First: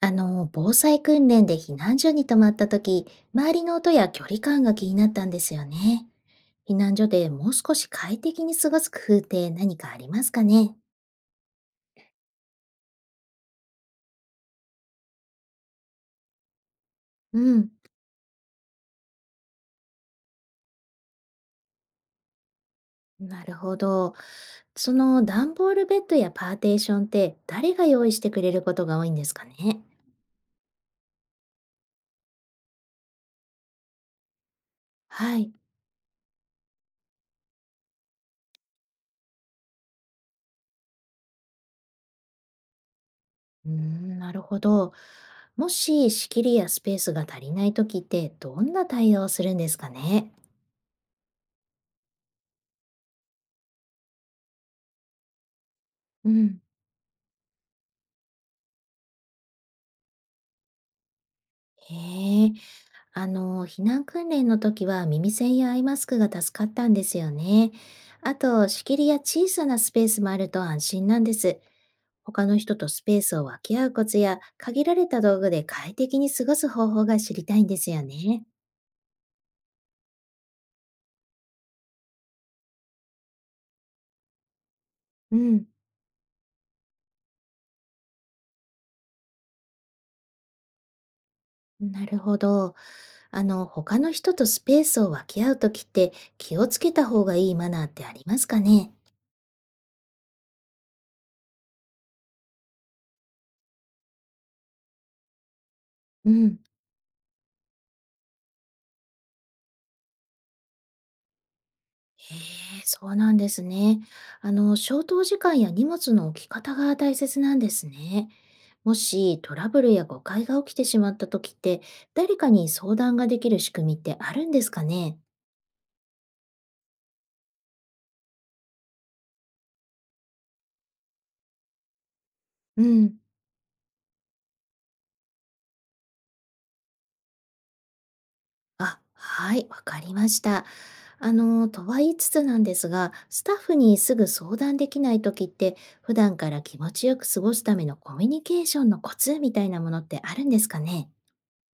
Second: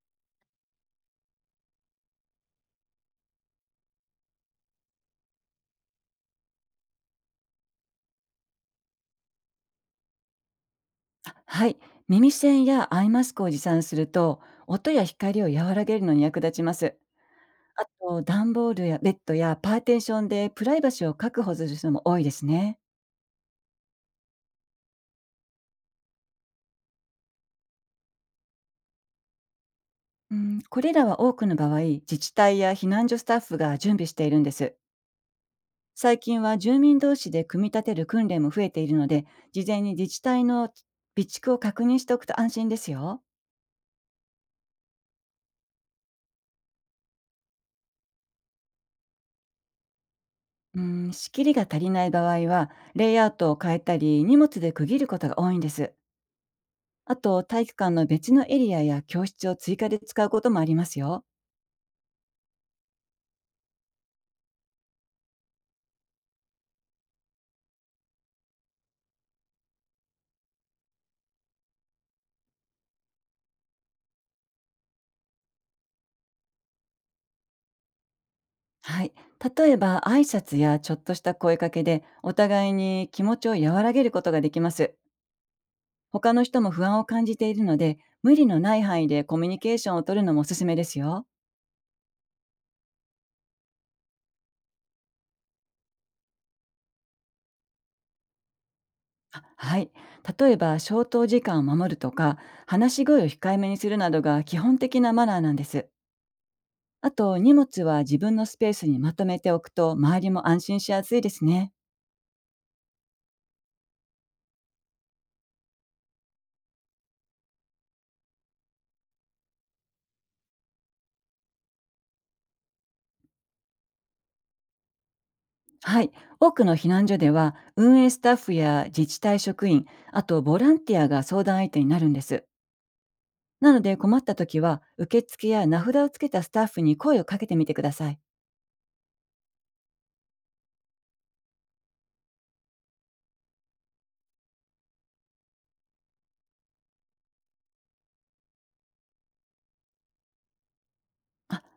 防災訓練で避難所に泊まった時、周りの音や距離感が気になったんですよね。避難所でもう少し快適に過ごす工夫って何かありますかね？はい、耳栓やアイマスクを持参すると音や光を和らげるのに役立ちます。うん。あと段ボールやベッドやパーテーションでプライバシーを確保する人も多いですね。なるほど。その段ボールベッドやパーテーションって誰が用意してくれることが多いんですかね？うん、これらは多くの場合自治体や避難所スタッフが準備しているんです。はい。最近は住民同士で組み立てる訓練も増えているので、事前に自治体の備蓄を確認しておくと安心ですよ。うーん、なるほど。もし仕切りやスペースが足りない時ってどんな対応をするんですかね？うん、仕切りが足りない場合はレイアウトを変えたり荷物で区切ることが多いんです。うん。あと、体育館の別のエリアや教室を追加で使うこともありますよ。へえ。避難訓練の時は耳栓やアイマスクが助かったんですよね。あと、仕切りや小さなスペースもあると安心なんです。他の人とスペースを分け合うコツや、限られた道具で快適に過ごす方法が知りたいんですよね。はい。例えば、挨拶やちょっとした声かけで、お互いに気持ちを和らげることができます。うん、他の人も不安を感じているので、無理のない範囲でコミュニケーションを取るのもおすすめですよ。なるほど。他の人とスペースを分け合う時って気をつけた方がいいマナーってありますかね？あ、はい。例えば、消灯時間を守るとか、話し声を控えめにするなどが基本的なマナーなんです。うん。あと、荷物は自分のスペースにまとめておくと、周りも安心しやすいですね。へえ、そうなんですね。消灯時間や荷物の置き方が大切なんですね。もしトラブルや誤解が起きてしまった時って、誰かに相談ができる仕組みってあるんですかね？はい。多くの避難所では、運営スタッフや自治体職員、あとボランティアが相談相手になるんです。うん。なので、困った時は、受付や名札をつけたスタッフに声をかけてみてください。あ、はい、わかりました。とは言いつつなんですが、スタッフにすぐ相談できない時って、普段から気持ちよく過ごすためのコミュニケーションのコツみたいなものってあるんですかね？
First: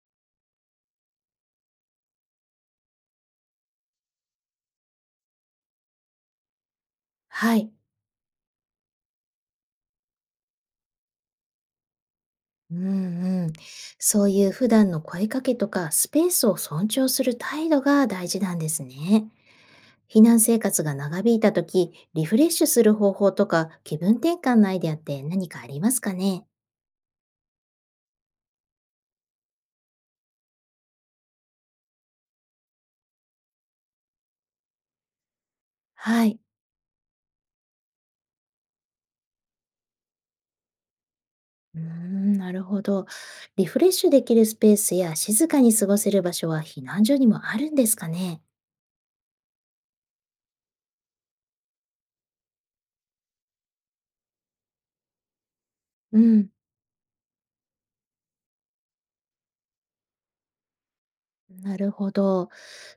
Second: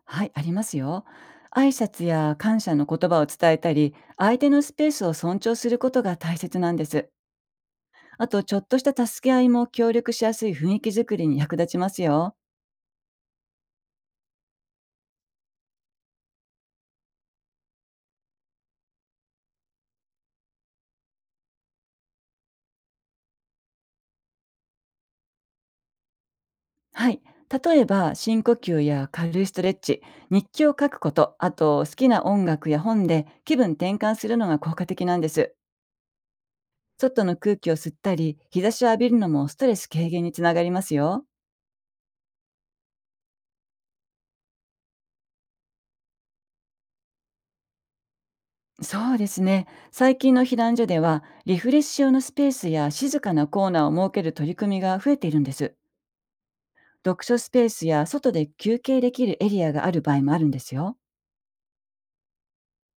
はい、ありますよ。挨拶や感謝の言葉を伝えたり、相手のスペースを尊重することが大切なんです。はい。あと、ちょっとした助け合いも協力しやすい雰囲気づくりに役立ちますよ。うんうん。そういう普段の声かけとかスペースを尊重する態度が大事なんですね。避難生活が長引いた時、リフレッシュする方法とか気分転換のアイデアって何かありますかね？はい。例えば、深呼吸や軽いストレッチ、日記を書くこと、あと、好きな音楽や本で気分転換するのが効果的なんです。はい。外の空気を吸ったり、日差しを浴びるのもストレス軽減につながりますよ。うーん、なるほど。リフレッシュできるスペースや静かに過ごせる場所は避難所にもあるんですかね？そうですね。最近の避難所では、リフレッシュ用のスペースや静かなコーナーを設ける取り組みが増えているんです。うん。読書スペースや外で休憩できるエリアがある場合もあるんですよ。なるほど。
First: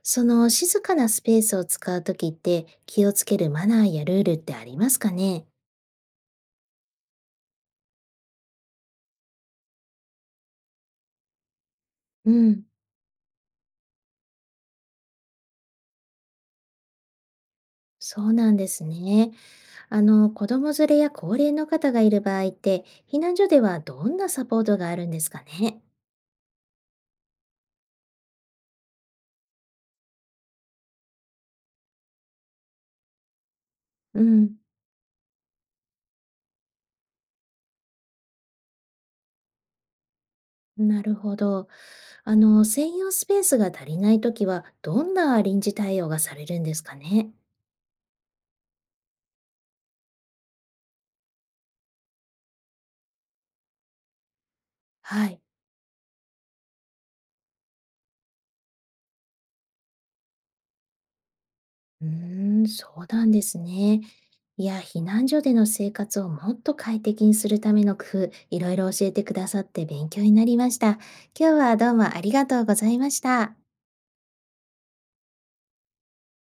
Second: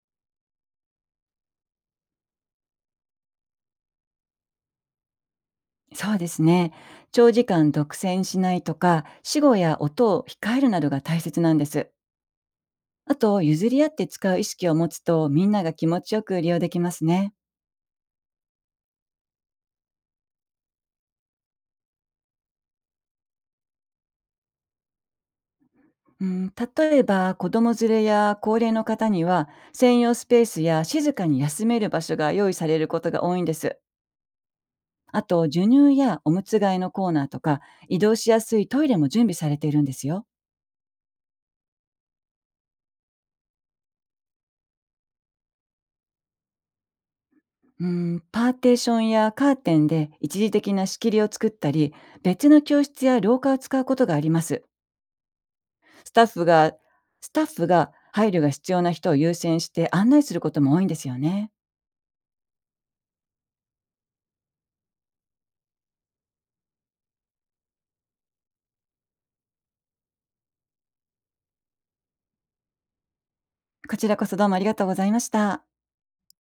その静かなスペースを使う時って気をつけるマナーやルールってありますかね？そうですね。長時間独占しないとか、死語や音を控えるなどが大切なんです。うん。あと、譲り合って使う意識を持つと、みんなが気持ちよく利用できますね。そうなんですね。子供連れや高齢の方がいる場合って、避難所ではどんなサポートがあるんですかね。うん、例えば、子供連れや高齢の方には、専用スペースや静かに休める場所が用意されることが多いんです。うん、あと、授乳やおむつ替えのコーナーとか、移動しやすいトイレも準備されているんですよ。なるほど。専用スペースが足りないときは、どんな臨時対応がされるんですかね。うん、パーテーションやカーテンで一時的な仕切りを作ったり、別の教室や廊下を使うことがあります。はい。スタッフが、スタッフが配慮が必要な人を優先して案内することも多いんですよね。うーん、そうなんですね。いや、避難所での生活をもっと快適にするための工夫、いろいろ教えてくださって勉強になりました。今日はどうもありがとうございました。こちらこそどうもありがとうございました。